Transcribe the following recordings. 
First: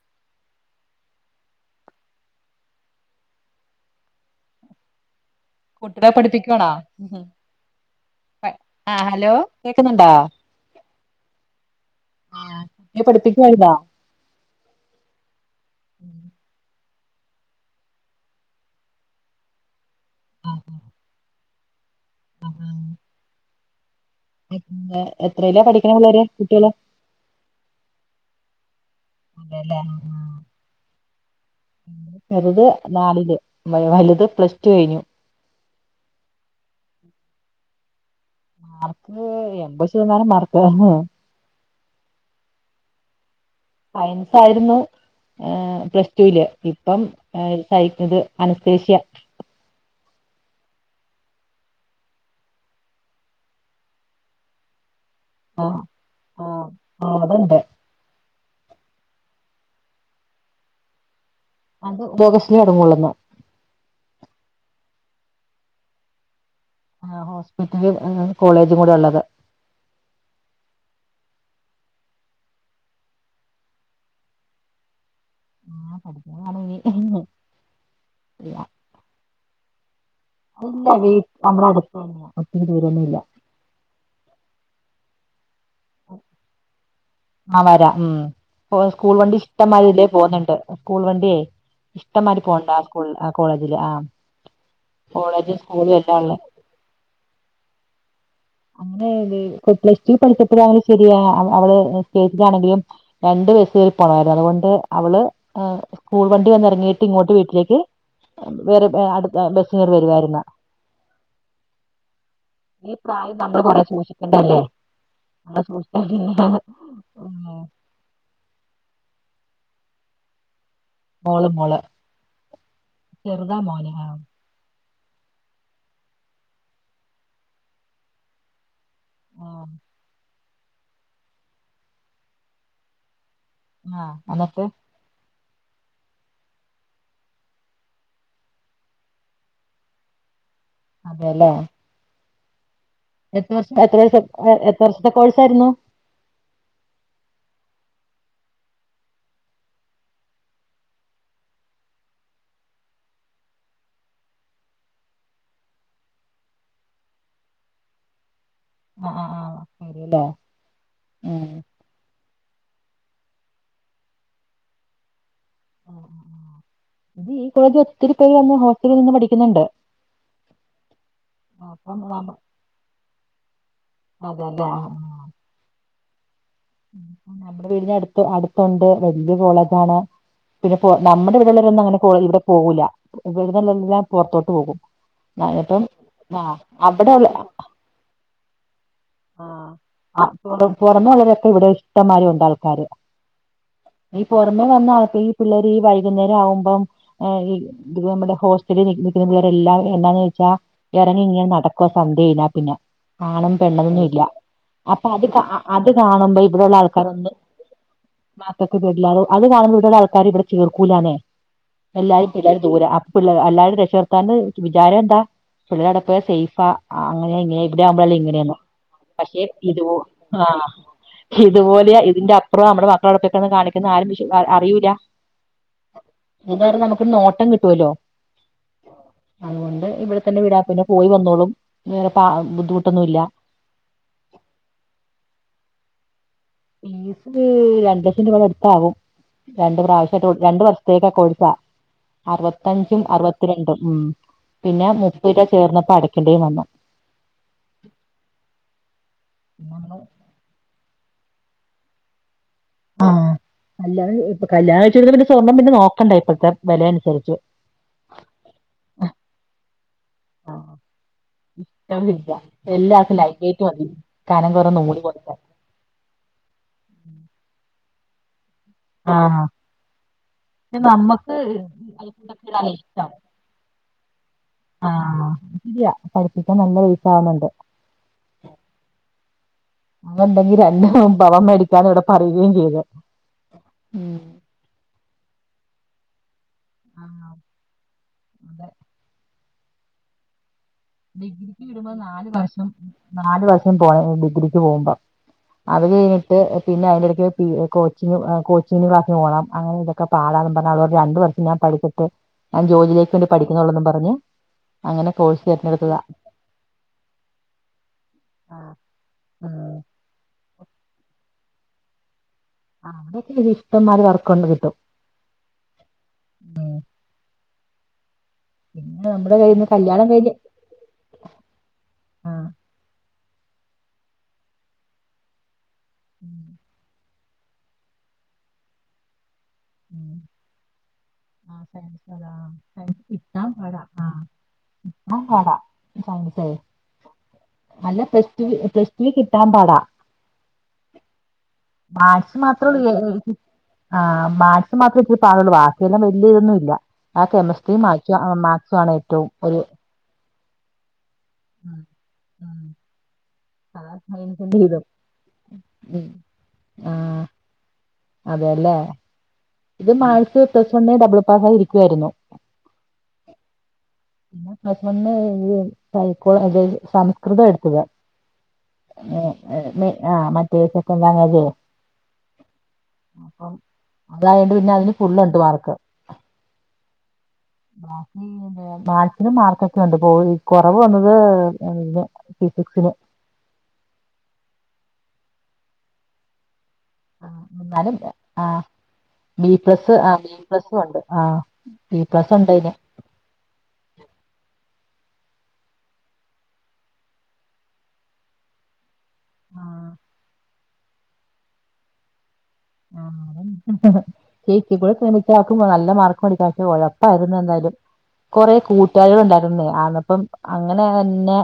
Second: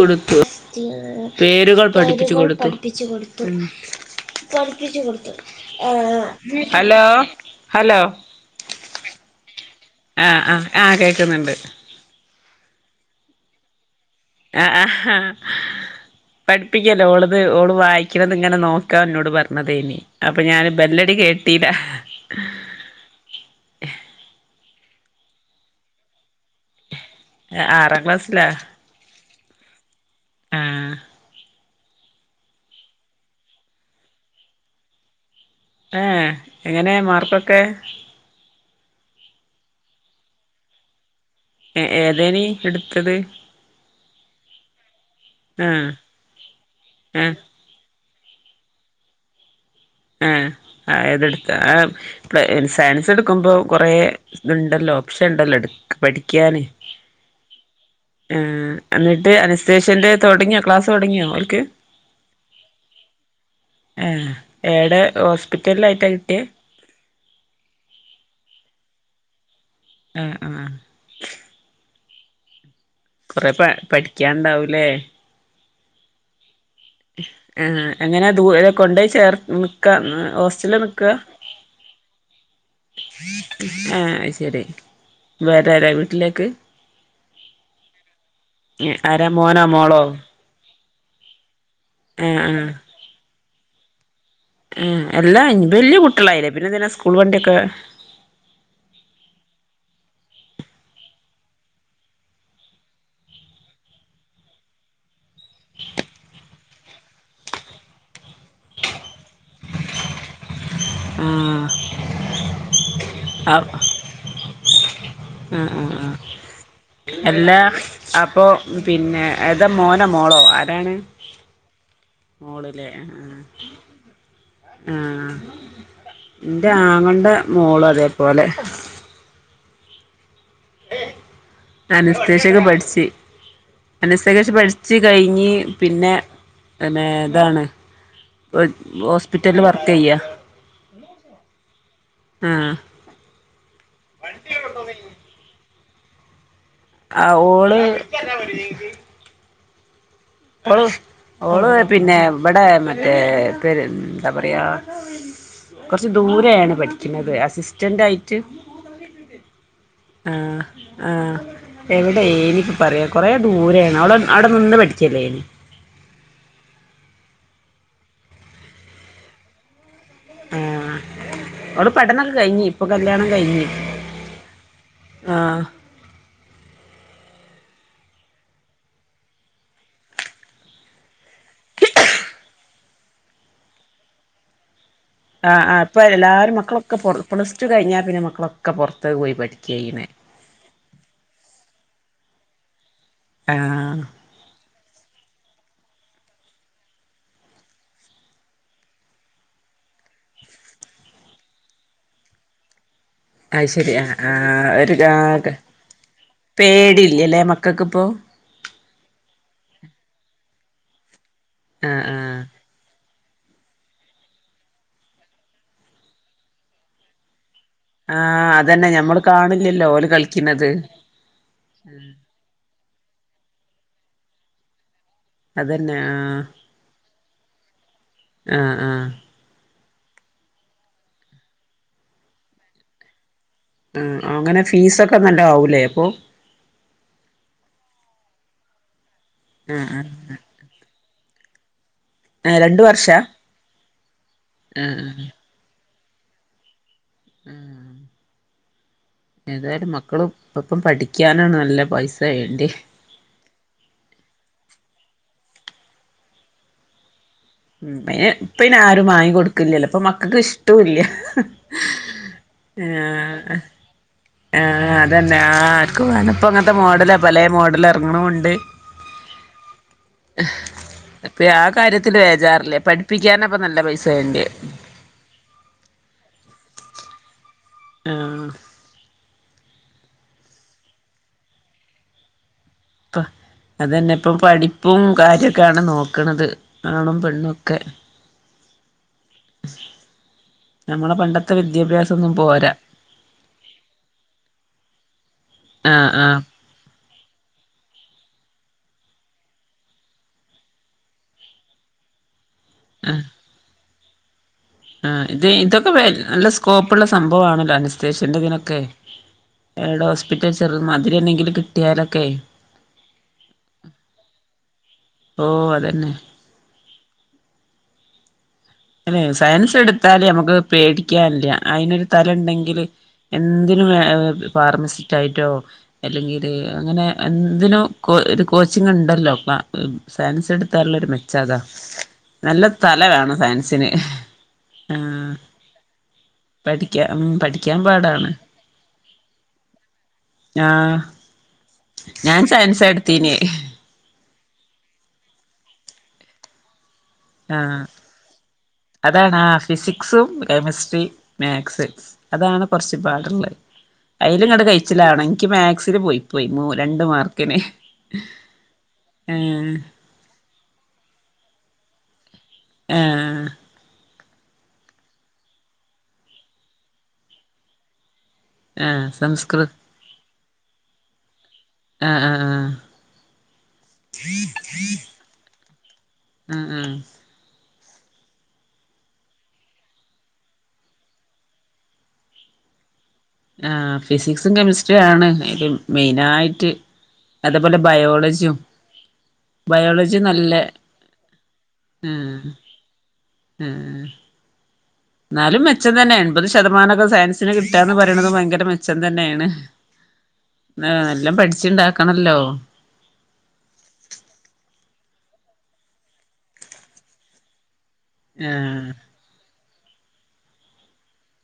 ടുത്തു പേരുകൾ പഠിപ്പിച്ചു കൊടുത്തു പഠിപ്പിച്ചു കൊടുത്തു കുട്ടികളെ പഠിപ്പിക്കുവാണോ ഹലോ ഹലോ ആ ഹലോ കേക്കുന്നുണ്ടോ ആ ആ ആ കേക്കുന്നുണ്ട് ആ പഠിപ്പിക്കായിരുന്നോ ആ ആ പഠി പ്പിക്കല്ല ഓളത് ഓള് വായിക്കുന്നത് ഇങ്ങനെ നോക്കാ എന്നോട് പറഞ്ഞതേനി അപ്പൊ ആ, ഞാൻ ബെല്ലടി കേട്ട് [unintelligible] [unintelligible] എത്രേല പഠിക്കണ് പിള്ളേര് കുട്ടേള് ആറാം ക്ലാസ്സിലാ അതേലേ ആ ചെറുത് നാലില് വലുത് പ്ലസ്ടു കയിഞ്ഞു ഏ എങ്ങനെ മാർക്കൊക്കെ മാർക്ക് എമ്പത് ശതമാനം മാർക്ക് ഏ ഏതേനി എടുത്തത് സയൻസ് ആയിരുന്നു ആ പ്ലസ്ടൂല് ഇപ്പം ആ ടൈപ്പു ഇത് അനസ്തേഷ്യ ആ അതടുത്ത് സയൻസ് എടുക്കുമ്പോ കൊറെ ഇതുണ്ടല്ലോ ഓപ്‌ഷൻ ഇണ്ടല്ലോ ആ ആ പഠിക്കാന് ആ അതുണ്ട് ആ എന്നിട്ട് അനസ്തേഷ്യന്റെ തൊടങ്ങിയോ ക്ലാസ് തൊടങ്ങിയോ ഓൽക്ക് അത് ഓഗസ്റ്റില് തൊടങ്ങൊള്ളോന്ന് ടെ ഹോസ്പിറ്റലായിട്ടാ കിട്ടിയെ ആ ഹോസ്പിറ്റല് കോളേജും കൂടി ഉള്ളത് ആ ആ കൊറെ പ പഠിക്കാണ്ടാവൂലേ ആ പഠിക്ക [unintelligible] ആ എങ്ങനെ ദൂര കൊണ്ടോയി ചേർ ഹോസ്റ്റലിൽ അല്ല നിക്ക വീട് നമ്മളെ അടുത്തന്ന ഒത്തിരി ദൂരൊന്നുല്ല ആ ശരി വേറാരാ വീട്ടിലേക്ക് ആ വരാം ഉം സ്കൂൾ ആരാ വണ്ടി മോനോ ഇഷ്ടംമാതിരി മോളോ ഇതിലെ പോന്നുണ്ട് സ്കൂൾ വണ്ടിയേ ഇഷ്ട ആഹ് മാരി പോണ്ട് ആ സ്കൂൾ ആ കോളേജില് ആ ആ എല്ലാ കോളേജും സ്കൂളും വല്യ എല്ലാം ഉള്ള കുട്ടികളായില്ലേ പിന്നെ എന്തിനാ സ്കൂൾ വണ്ടിയൊക്കെ അങ്ങനെ പ്ലസ് ടു പഠിച്ചപ്പോഴ അങ്ങനെ ശരിയ അവള് സ്റ്റേജിലാണെങ്കിലും പോരുന്നു അതുകൊണ്ട് അവള് സ്കൂൾ വണ്ടി വന്നിറങ്ങി ട്ട് ഇങ്ങോട്ട് വീട്ടിലേക്ക് വേറെ അടുത്ത ബസ്സുകർ വരുവായിരുന്ന ആ ഈ പ്രായം നമ്മൾ കുറെ സൂക്ഷിക്കണ്ടല്ലേ ഉ നമ്മള് സൂക്ഷിച്ചാ ഉ പിന്നെ എല്ലാ അപ്പൊ പിന്നെ ഏതാ മോന മോളോ എതാണ് മോള് മോള് മോളിലെ ചെറുതാ മോന് ആ ആഹ എന്റെ ആങ്ങന്റെ മോള അതേപോലെ ആ അനസ്തേഷെകൊ പഠിച്ച ആഹ് അനസകേഷ എന്നിട്ട് പഠിച്ചു കഴിഞ് പിന്നെ ന്നെ ഇതാണ് ഹോസ്പിറ്റലില് വർക്ക് ചെയ്യ അതെല്ലേ ആഹ എത്ര വർഷ എത്ര വർം എത്ര വർഷത്തെ കോഴ്സ് ആയിരുന്നു ആ ഓള് [unintelligible] [unintelligible] ഓള് പിന്നെ ഇവിടെ മറ്റേ എന്താ പറയാ കുറച്ചു ദൂര ആണ് പഠിക്കുന്നത് അസിസ്റ്റന്റ് ആയിട്ട് ആഹ് ആഹ് ആഹ് ശരിയല്ലേ ആഹ ആഹ ഉം എവിടെ എനി പറയാ കൊറേ ദൂരെയാണ് അവടെ അവിടെ നിന്ന് പഠിച്ചല്ലേ എനി ഇത് ഈ കോളേജ് ഒത്തിത്തിരി പോയി അന്ന ഹോസ്റ്റലിൽ നിന്ന് പഠിക്കുന്നുണ്ട് ആഹ അവടെ അപ്പം പെടന്നൊക്കെ കഴിഞ്ഞി ഇപ്പൊ കല്യാണം കഴിഞ്ഞു അതെ അതെ നമ്മുടെ വീടി അടുത്ത് അടുത്തുണ്ട് വല്യ കോളതാണ് പിന്നെ പോ നമ്മുടെ ഇവിടെള്ളൊന്നും അങ്ങനെ പോ ഇവിടെ പോകൂല്ല ഇവിടുള്ളല്ലാം പുറത്തോട്ട് പോകും ആ, ആഹ ആ് ഇപ്പം ഇപ്പ എല്ലാരും ആഹ് മക്കളൊക്കെറ അവിടെള്ള പ്ലസ് ടു കഴിഞ്ഞാ പിന്നെ മക്കളൊക്കെ പൊറത്ത് ആ ആറ പുറമെ വളരൊക്കെ ഇവിടെ ഇഷ്ടമാര ഉണ്ട് ആൾക്കാര് ആഹ ഈ പുറമെ വന്ന ഈ പിള്ളേർ ഈ വൈകുന്നേരം ആവുമ്പം ഇ നമ്മുടെ ഹോസ്റ്റലിൽുന്നള്ളേരെല്ല എന്താന്ന് ചോച്ചാൽ ഇറങ്ങി ഇങ്ങനെ നടക്കുവ സന്ധ്യയില്ല പിന്നെ ആണും അത് പെണ്ണും ശരി ആഹ് ആഹ് അപ്പൊ അത് കാ ഒരു അത് കാണുമ്പോ ഇവിടെള്ള ആൾക്കാരൊന്ന് പേടിയില്ലല്ലേ മക്കൾക്കിപ്പോ മാത്തൊക്കൊ അത് കാണാൻടു ആൾക്കാർ [unintelligible] ആഹ് ആഹ് അല്ലാരും രക്ഷകർത്താ വിചാരം എന്താ പുള്ളിലട സേഫ അങ്ങനെങ്ങന ആഹ അതന്നെ ഞമ്മള് കാണില്ലല്ലോ [unintelligible] ഓല് കളിക്കുന്നത് ഇപോലെ ഇതിൻ്റപ്പ്റം നമ്മ മക്കളോടൊപ്പൊക്ക കാണിക്കുന്ന ആരും അറിയിൂല്ല അതന്നെ ആഹ് ഇത നമുക്ക് നോട്ടം കിട്ടുവല്ലോ ആഹ് ആഹ് അതുകൊണ്ട് ഇവിടെ തന്നെ വിടാ പിന്നെ പോയി വന്നോളും വേറെ പ ബുദ്ധിമുട്ടൊന്നുംല്ല ആ അങ്ങനെ ഫീസ ഒക്കെ നല്ല ആവലേ അപ്പൊ ഫീസ് രണ്ട ലക്ഷം രൂപയുടെ അടുത്താാവും രണ്ട് ആഹ് ആഹ് പ്രാവശ്യമായിട്ട രണ്ട് വർഷ ത്തേക്ക കൊഴിസ ആഹ് രണ്ട് അറുപത്തഞ്ചും വർഷാ അറുപത്തിരണ്ടും ഉ പിന്നെ ആഹ് മുപ്പര ചേർന്നപ്പോ അടക്ക ണ്ട വന്ന ഉം ഏതായാലും നമ്മള് മക്കളും ഇപ്പം പഠിക്കാനാണ് നല്ല പൈസയെ ആഹ് കല്യാണം കല്ലിയാണം കഴിചോര് സ്വർണ്ണം പിന്നെ നോക്ക ഉ പിെ ഇപ്പന്നെ ആരും വാങ്ങി കൊടുക്കല്ലല്ലോ ഇപ്പൊ മക്കൾക്ക് ഇഷ്ടവല്ല എല്ലാർക്കു ലൈറ്റ് വൈറ്റ് മതി കനം കുറേ ആഹ നൂല് പോലത്തെ അതന്നെ ആ ആർക്ക് വേണ ഇപ്പ അങ്ങനത്തെ മോഡല പല മോഡൽ ഇറങ്ങണുണ്ട് ആഹ നമ്മക്ക് ഇപ്പ ആ കാര്യത്തില് ബേജാറില്ല ഇഷ്ട പഠിപ്പിക്കാനാപ്പ നല്ല പൈസ വേണ്ടിയെ ആ ശരിയാ പഠിപ്പിക്കാൻ നല്ല വീസ ആവുന്നുണ്ട് ആ അങ്ങ ണ്ടെങ്കിൽന്നെ ഭവം മേടിക്കാൻ ഇവിടെ പറയുകയും ചെയ്ത ഇപ്പ അത്ന്നെ ഇപ്പം പഠിപ്പും കാര്യൊക്കെയാണ് നോക്കണത് ആണും ആഹ് പെണ്ണുംഒക്കെ അതെ നമ്മളെ പണ്ടത്തെ ഡിഗ്രിക്ക് വിടുമ്പോ നാ വിദ്യാഭ്യാസൊന്നും വർഷം പോരാ നാലു വർഷം പോയ ഡിഗ്രിക്ക് പോകുമ്പോ അത് ആഹ് കഴിഞ്ഞിട്ട് ആഹ് പിന്നെ അതിന്റെടക്ക് പി കോച്ചിങ് കോച്ചി ശീനി ക്ലസിന് പ്പോണം അങ്ങനെ ന്തൊക്കെപ്പടാ ന്നും പറഞ്ഞാ രണ്ടു വർം ഞാൻ പിച്ചട്ട് ഞാൻ ജോലിയിലേക്ക് ആഹ് വേണ്ടി പഠിക്കുന്നള്ളെന്നും പറഞ്ഞു അങ്ങനെ ആഹ് കോഴ് ഇത് ഇതൊക്കെ നല്ല സ്കോപ്പള്ള സംഭവണല്ലോ അനസ്തേഷന്റെ ഇതിനൊക്കെടെ ഉം ഹോസ്പിറ്റ മെ ചെറു മതിരി എന്തെങ്കിൽ കിട്ടിയാലൊക്കെ ആ അവിടെൊക്കെ ഇഷ്ടംമാര് വർക്കൊണ്ട് കിട്ടും ഓഹ് അതന്നെ ഉ അല്ലെ കയ്യിന്ന് സയൻസ് കല്യാണം എടുത്താല് കഴിഞ്ഞ് നമുക്ക് പേടിക്കാനില്ല അതിനനൊരു തല ആഹ് ണ്ടെങ്കില് എന്തിനും ഫാർമസിസ്റ്റ് ആയിട്ടോ ഉം അല്ലെങ്കിൽ അങ്ങനെ എന്തിനോ കോ ഒരു കോച്ചിങ് ഉണ്ടല്ലോ ഉം സയൻസ് എടുത്താലുള്ള ഒരു മെച്ചാതാ ആഹ് സയൻസ് അതാ നല്ല തല വേണ സയൻസിന് ആഹ് [unintelligible] സൈൻസ് പഠിക്കാ ഉം പഠിക്കാൻ നല്ല പാടാണ് പ്ലസ് പ്ലസ് വി കിട്ടാൻ പാടാ ആ മാശ മാത്ര ഉള്ള ആ മാശ മാത്രം രി പാടുള്ളൂ ബാക്കിയെല്ലാം വലിയതന്നും ഇല്ല ആ കെമിസ്ട്രിയും ആഹ് മാ മാത്സു ആണ് ഏറ്റവും അതാണ് ആ ഒരു ഫിസിക്സും കെമിസ്ട്രി ഉം, മാത്സിക്സ് ഉം. അതാണ് കുറച്ച് പാടുള്ളത് അതാ അയലും സയൻസിന്റെ ഇങ്ങടെ ഇതും കഴിച്ചിലണം എനിക്ക് മാത്സിില് ഉം. പോയി പോയി മ ആ രണ്ടു മാർക്കിന് അതെല്ലേ ഏഹ് ഇത് മാഴസ് പ്ലസ് വന്ന് ഡബിൾ പാസ് ആയി ഇരിക്കുവായിരുന്നു ആ പിന്നെ പ്രസമന്ന് കൈക്കോള അത സംസ്കൃതം എടുത്തുക ആഹ് സംസ്കൃ ആ മറ്റേ സെക്കൻ ലങ്ങേജോ ആഹ് ആഹ് ആഹ് അപ്പം അതായണ്ട് പിന്നെ അതിന് ഫള്ണ്ട് വർക്ക് ആഹ് ആഹ് ബാക്കി മാസിനും മാർക്കൊക്കെ ഉണ്ട് പോഈ കുറവ് വന്നത് ഫി സിക്സിൽ ആ ഫിസിക്സും കെമിസ്ട്രിയ ആണ് ഇ മെയിന ആായിട്ട് അതേപോലെ ബയോളജിയും ബിപ്ലസ് ആ ബയോളജി നല്ല ബിപ്ലസ ഉണ്ട് ആ ബിപ്ലസ ഉണ്ട് അന് ഉം എന്നാലും മെച്ചം തന്നെ എൺപത് ശതമാനൊക്കെ സയൻസിന് കിട്ടാന്ന് പറയണത് ഭയങ്കര മെ ച്ചം തന്നെയാണ്. ആ, നല്ലം പഠിച്ച്ണ്ടാക്കണല്ലോ ആ ചേച്ചി കൂടെ ശ്രമിച്ചാക്കുമ്പോ നല്ല മാർക്ക് മേടിക്കാ പക്ഷെ ഒഴപ്പായിരുന്നു എന്തായാലും. കൊറേ ആഹ് കൂട്ടുകാരികൾ ഉണ്ടായിരുന്നേ അന്നപ്പം അങ്ങനെ തന്നെ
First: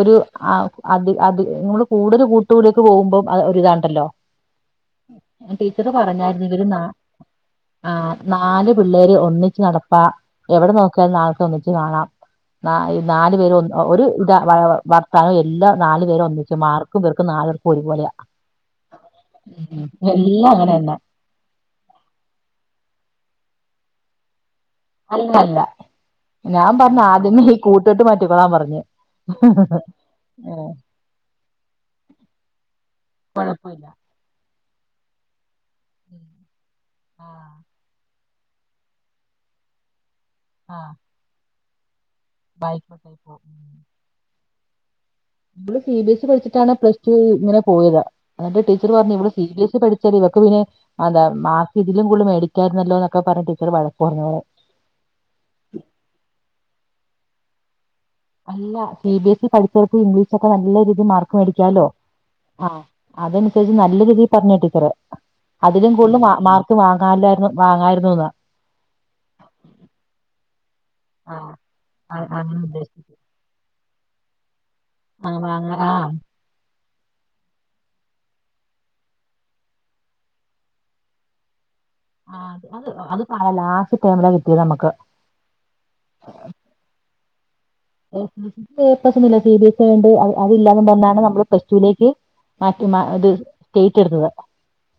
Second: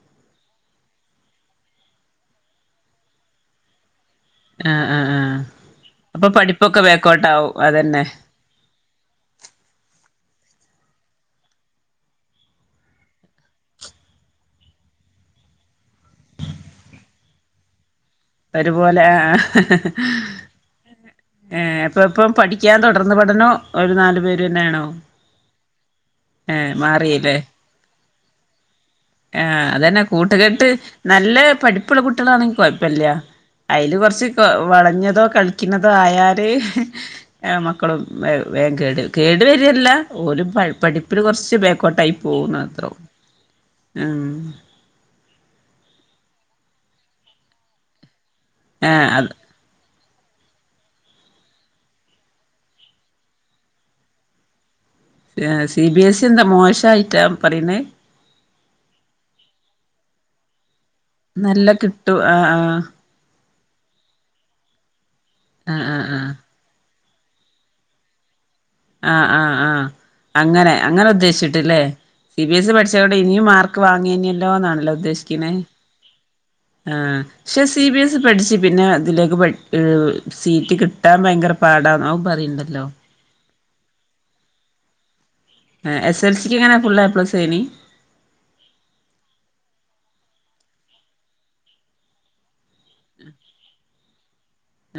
ഒരു ആ അത് അത് നിങ്ങള് കൂടുതല് കൂട്ടുകൂടലേക്ക് പോകുമ്പം ഒരിതാണ്ടല്ലോ ആ ആ ആ ടീച്ചറ് പറഞ്ഞായിരുന്നു ഇവര് നാ ബേക്കോട്ടാവും ആ അതന്നെ നാല് പിള്ളേര് ഒന്നിച്ച് നടപ്പാ എവിടെ നോക്കിയാലും നാൽക്ക് ഒന്നിച്ച് കാണാം നാല് പേര് ഒരു ഇതാ വർത്താനം എല്ലാം നാല് പേര് ഒന്നിച്ച് മാർക്കും ഇവർക്ക് നാ ർക്കു ഒരുപോലെയാ ഒരുപോലെ ആ ആ എല്ലാം അങ്ങനെ തന്നെ ഏഹ് അപ്പ ഇപ്പ പഠിക്കാൻ തുടർന്ന് പഠനോ ഓര് നാല് പേ ന്നയാണോ അല്ല അല്ല ഞാൻ പറഞ്ഞാദ്യമേ ഈ കൂട്ടുകെട്ട് മാറ്റിക്കോളാൻ പറഞ്ഞ് ആ അതന്നെ കൂട്ടുകെട്ട് ഏഹ് നല്ല പഠിപ്പുള്ള കുട്ടികളാണെങ്കി കൊഴപ്പിൽ ല്ല കൊഴപ്പമില്ല അയില് കൊറച്ച് വളഞ്ഞതോ കള് ക്കുന്നതോ ആയാല് ആഹ് മക്കളും വേ വേഗം കേട് വരും, കേട് വരിയല്ല ഓരും പ ആഹ് പഠിപ്പില് കൊറച്ച് ബേക്കോട്ടായി പോവൂന്ന് മാത്രേ ഉള്ളൂ. ആയിക്കോട്ടെ ഉം ഇവള് സി ബി എസ് ഇ പഠിച്ചിട്ടാണ് പ്ലസ് ടു ഇങ്ങനെ പോയത്. എന്നിട്ട് ടീച്ചറ് ആഹ് പറഞ്ഞ് ഇവള് അത് സി ബി എസ് ഇ പഠി ശരി ഇവക്ക് പിന്നെ എന്താ മാർക്ക് ഇതിലും കൂടുതല് മേടിക്കാരുന്നല്ലോ എന്നൊക്കെ പറഞ്ഞ് ടീച്ചറ് വഴക്കു പറഞ്ഞോളെ. ര് സി ബി എസ് ഇ എന്താ മോശായിട്ടാ പറയ്ന്നെ? അല്ല സി ബി എസ് ഇ പഠിച്ചവർക്ക് ഇംഗ്ലീഷ് ഒക്കെ നല്ല രീതി മാർക്ക് നല്ല മേടിക്കാലോ? കിട്ടും ആഹ് ആ അതനുസരിച്ച് നല്ല രീതി പറഞ്ഞയാ ടീച്ചറ്‌. ആഹ് അതിലും ആഹ് കൂടുതല് ആഹ് മാ മാർക്ക് വാങ്ങാനില്ലായിരുന്നു, വാങ്ങാരുന്നുന്ന്. ആ ആ ആ അങ്ങനെ. അങ്ങനെ ആ ഉദ്ദേശിച്ചിട്ട് ഇല്ലേ? ആ, സി ബി അങ്ങനെ എസ് ഇ പഠിച്ച കൊണ്ട് ഇനിയും മാർക്ക് വാങ്ങിയേനല്ലോ എന്നാണ്. അങ്ങനെ അങ്ങനേ ആ പക്ഷെ സി ബി എസ് ഇ പഠിച്ച് പിന്നെ ഇതിലേക്ക് പെ സീറ്റ് കിട്ടാൻ ഭയങ്കര പാടാ അവൻ അത് പറയണ്ടല്ലോ. അത് അത് ആ ലാസ്റ്റ് ടെമില കിട്ടിയത് നമ്മക്ക് എസ് എൽ സി ക്ക് എങ്ങനെയാ ഫുൾ എ പ്ലസ് ഏനി? എസ് എൽ സി ക്ക് എ പ്ലസ് ഒന്നുല്ല സി ബി എസ് ഇ ആയോണ്ട് അതില്ലാന്നും പറഞ്ഞാണ് നമ്മള് പ്ലസ് ടു ലേക്ക് മാറ്റി മാ ഇത് സ്റ്റേറ്റ് എട്ത്തത്.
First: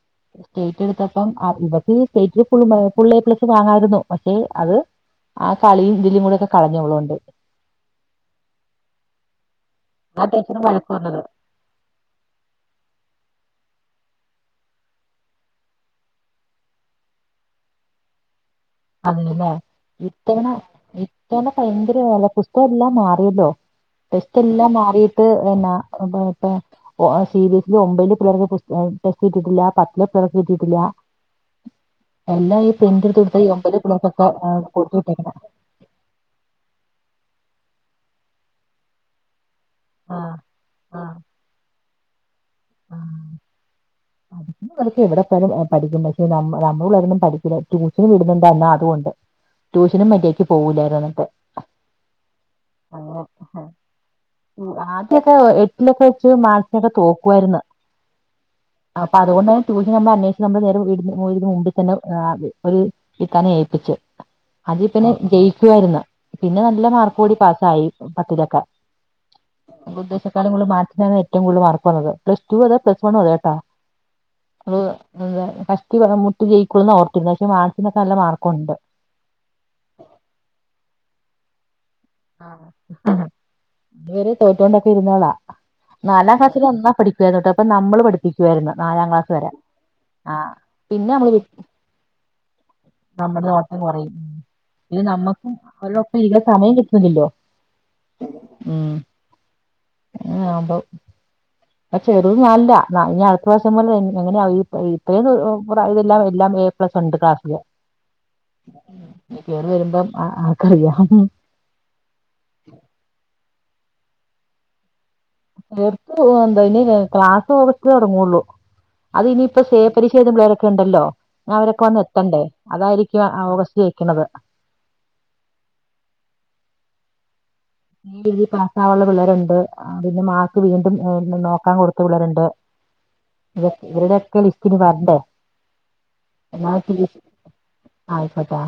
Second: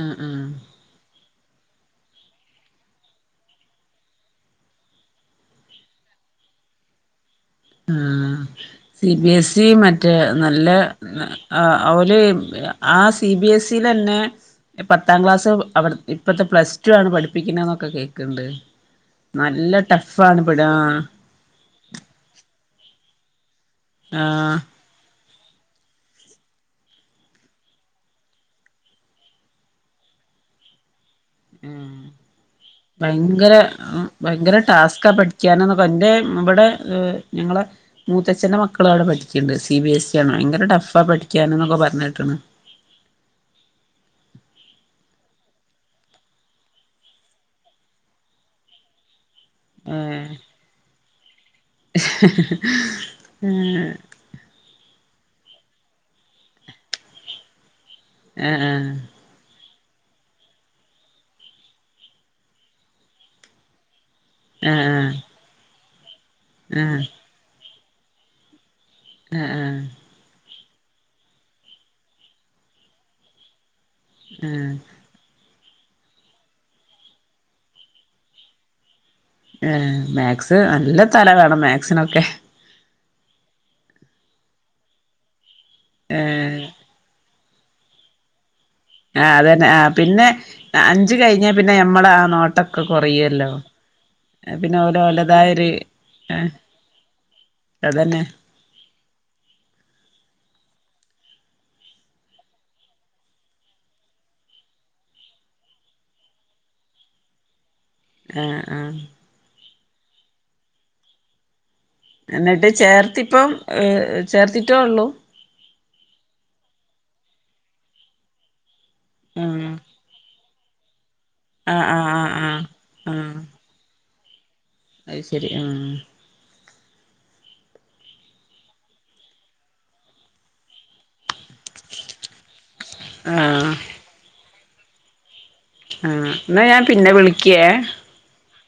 ആഹ് ആഹ് സ്റ്റേറ്റ് എട്ത്തപ്പം ആ ഇത് സ്റ്റേറ്റില് ഫുള്ള് ഫുൾ എ പ്ലസ് വാങ്ങായിരുന്നു. പക്ഷെ അത് ആ കളിയും ഇതിലും കൂടൊക്കെ കളഞ്ഞ് ഇവള്കൊണ്ടോയി ആ സി ബി എസ് സി മറ്റേ ആ ടീച്ചറും നല്ല വഴക്ക് പറഞ്ഞത് അവല് ആ സി ബി എസ് തിലന്നെ പത്താം ക്ലാസ് അവിടെ ഇപ്പത്തെ പ്ലസ് ടു ആണ് പഠിപ്പിക്കണേന്നൊക്കെ കേക്ക്ണ്ട്. അതിന്ല്ലേ ഇത്തവണ ഇത്തവണ ഭയങ്കരവാല്ലേ പുസ്ത ല്ലാം മാറിയല്ലോ ടെക്സ്റ്റ് ആഹ് എല്ലാം മാറി ട്ട് എന്നാ മറ്റേ ഓ സി ബി എസ് ഇ ഒമ്പയില് പിള്ളേർക്ക് പുസ് ഈഹ് ടെക്സ്റ്റ് കിട്ടീട്ടില്ല പത്തിലെ പി ക്ക് കിട്ടീട്ടില്ല. എല്ലാം ഈ പ്രിന്റ് എട്ത്ത് ഭയങ്കര കൊടുത്തെയ്യാ. ഭയങ്കര ടാസ്ക്കാ പഠിക്കാനെന്ന് എന്റെ ഇവിടെ ഞങ്ങളെ മൂത്തച്ചന്റെ മക്കള് അവിടെ പഠിക്ക്ണ്ട് സി ബി എസ് സി ആണ്. ആഹ് ഭയങ്കര ടഫ്ഫാ ആഹ് പഠിക്കാനെന്നൊക്കെ പറഞ്ഞ് അത് [unintelligible] എവിടെത്ത്യാലും പഠിക്കും പക്ഷേ ഞമ്മ ഞമ്മള പിള്ളേരൊന്നും പഠിക്കില്ല. ട്യൂഷന് വിടുന്നുണ്ടോ എന്നാ അതുവൊണ്ട് ട്യൂഷനും മര്യാക്ക് പോവൂലാറയാ അങ്ങനത്തെ ആ നൊക്കെ എട്ടിലൊക്കെ വെച്ച് മാത്സിനൊക്കെ തോക്കുവാരുന്നു. ആ ആ ട്യൂഷന് നമ്മൾ അന്വേഷിച് നമ്മൾ നേരെ വീടിനു നേരെ മുമ്പി തന്നെ ഒരു ഇത്താനെ ഏൽപ്പിച്ചു. അതിപ്പിന്നെ ആഹ് ജയിക്കുവാരുന്നു. പിന്നെ നല്ല ആഹ് മാർക്കോട്കൂടി പാസ്സായി പത്തിലൊക്കെ. ആഹ് ആഹ് ആഹ് ഉദ്ദേശിച്ചതിനേക്കാളും മാത്സിനാണ് ഏറ്റവും കൂടുതൽ മാർക്ക് വന്നത് പ്ലസ് ടു അത പ്ലസ് വണ്ണും അതേ കേട്ടോ. ആഹ് ഓ അതേ. കഷ്ടിച്ച് അല്ലേ മുട്ട് ജയിക്കുള്ളൂന്നാ ഓർത്തിരുന്നെ പക്ഷെ മാത്സിനൊക്കെ നല്ല മാർക്കൊണ്ട്. ഏ മാത്സ് നല്ല തല വേണം മാത്സിനൊക്കെ തുവരെ തോറ്റോണ്ടൊക്കെ ഇരുന്നാളാ, നാലാം ഏഹ് ക്ലാസ്സില് ഒന്നാ പഠിക്കുവരുന്ന് കേട്ടോ. അപ്പം നമ്മള് പഠിപ്പിക്കുവാരുന്നു. ആ അതന്നെ, ആ പിന്നെ പിന്നെ അഞ്ച് നമ്മള് കഴിഞ്ഞാ പിന്നെ ഞമ്മടെ ആ നോട്ടക്കെ നമ്മുടെ കൊറയ്യല്ലോ നോട്ടം കുറയും പിന്നെ ഓര് ഇത് വലതായ നമ്മക്കും ഒരു അവരോടൊപ്പം ആ ഇരിക്കാൻ സമയം കിട്ടുന്നില്ലല്ലോ അതന്നെ. ആ അമ്പ പ ചെറുത ഞല്ല ഇനി അടുത്ത വസം പോലെ എങ്ങനെയ ഇപ്പഴ ഇതെല്ലാം എല്ലാം പ്ലസ് രണ്ട് ക്ലാസില്ര് ആഹ് ആഹ് വരുമ്പം ആക്കറിയാം എന്നിട്ട് ചേർത്തിപ്പം ഏർ ചേർത്തിട്ടേ ഉള്ളു ചേർത്ത് എന്താ ഇന് ക്ലാസ് സ് തുടങ്ങുള്ളു അത് ഇനിയിപ്പോ ആഹ് സേ പരി ചെയയത പിള്ളേരൊക്കെ ഉണ്ടല്ലോ ഞാൻ ആഹ് അവരൊക്കെ വന്ന് ആഹ് ആഹ് എത്തണ്ടേ ആഹ് അതായിരിക്കും ആഹ് ഓഗസ്റ്റിലേക്ക് കന്നത് അത് ശരി ആ രീതിൽ പാസാവള്ള പിള്ളരുണ്ട് പിന്നെ മാക്ക് വീണ്ടും നോക്ക വക്കാൻ കൊടുത്ത വിളറണ്ട് ഇതൊെ ആഹ് ഇവരുടെ ഒക്കെ ലിസ്റ്റിന് വരണ്ടേ ആ എന്നാ ഞാൻ പിന്നെ വിളിക്കേ ആയിക്കോട്ടെ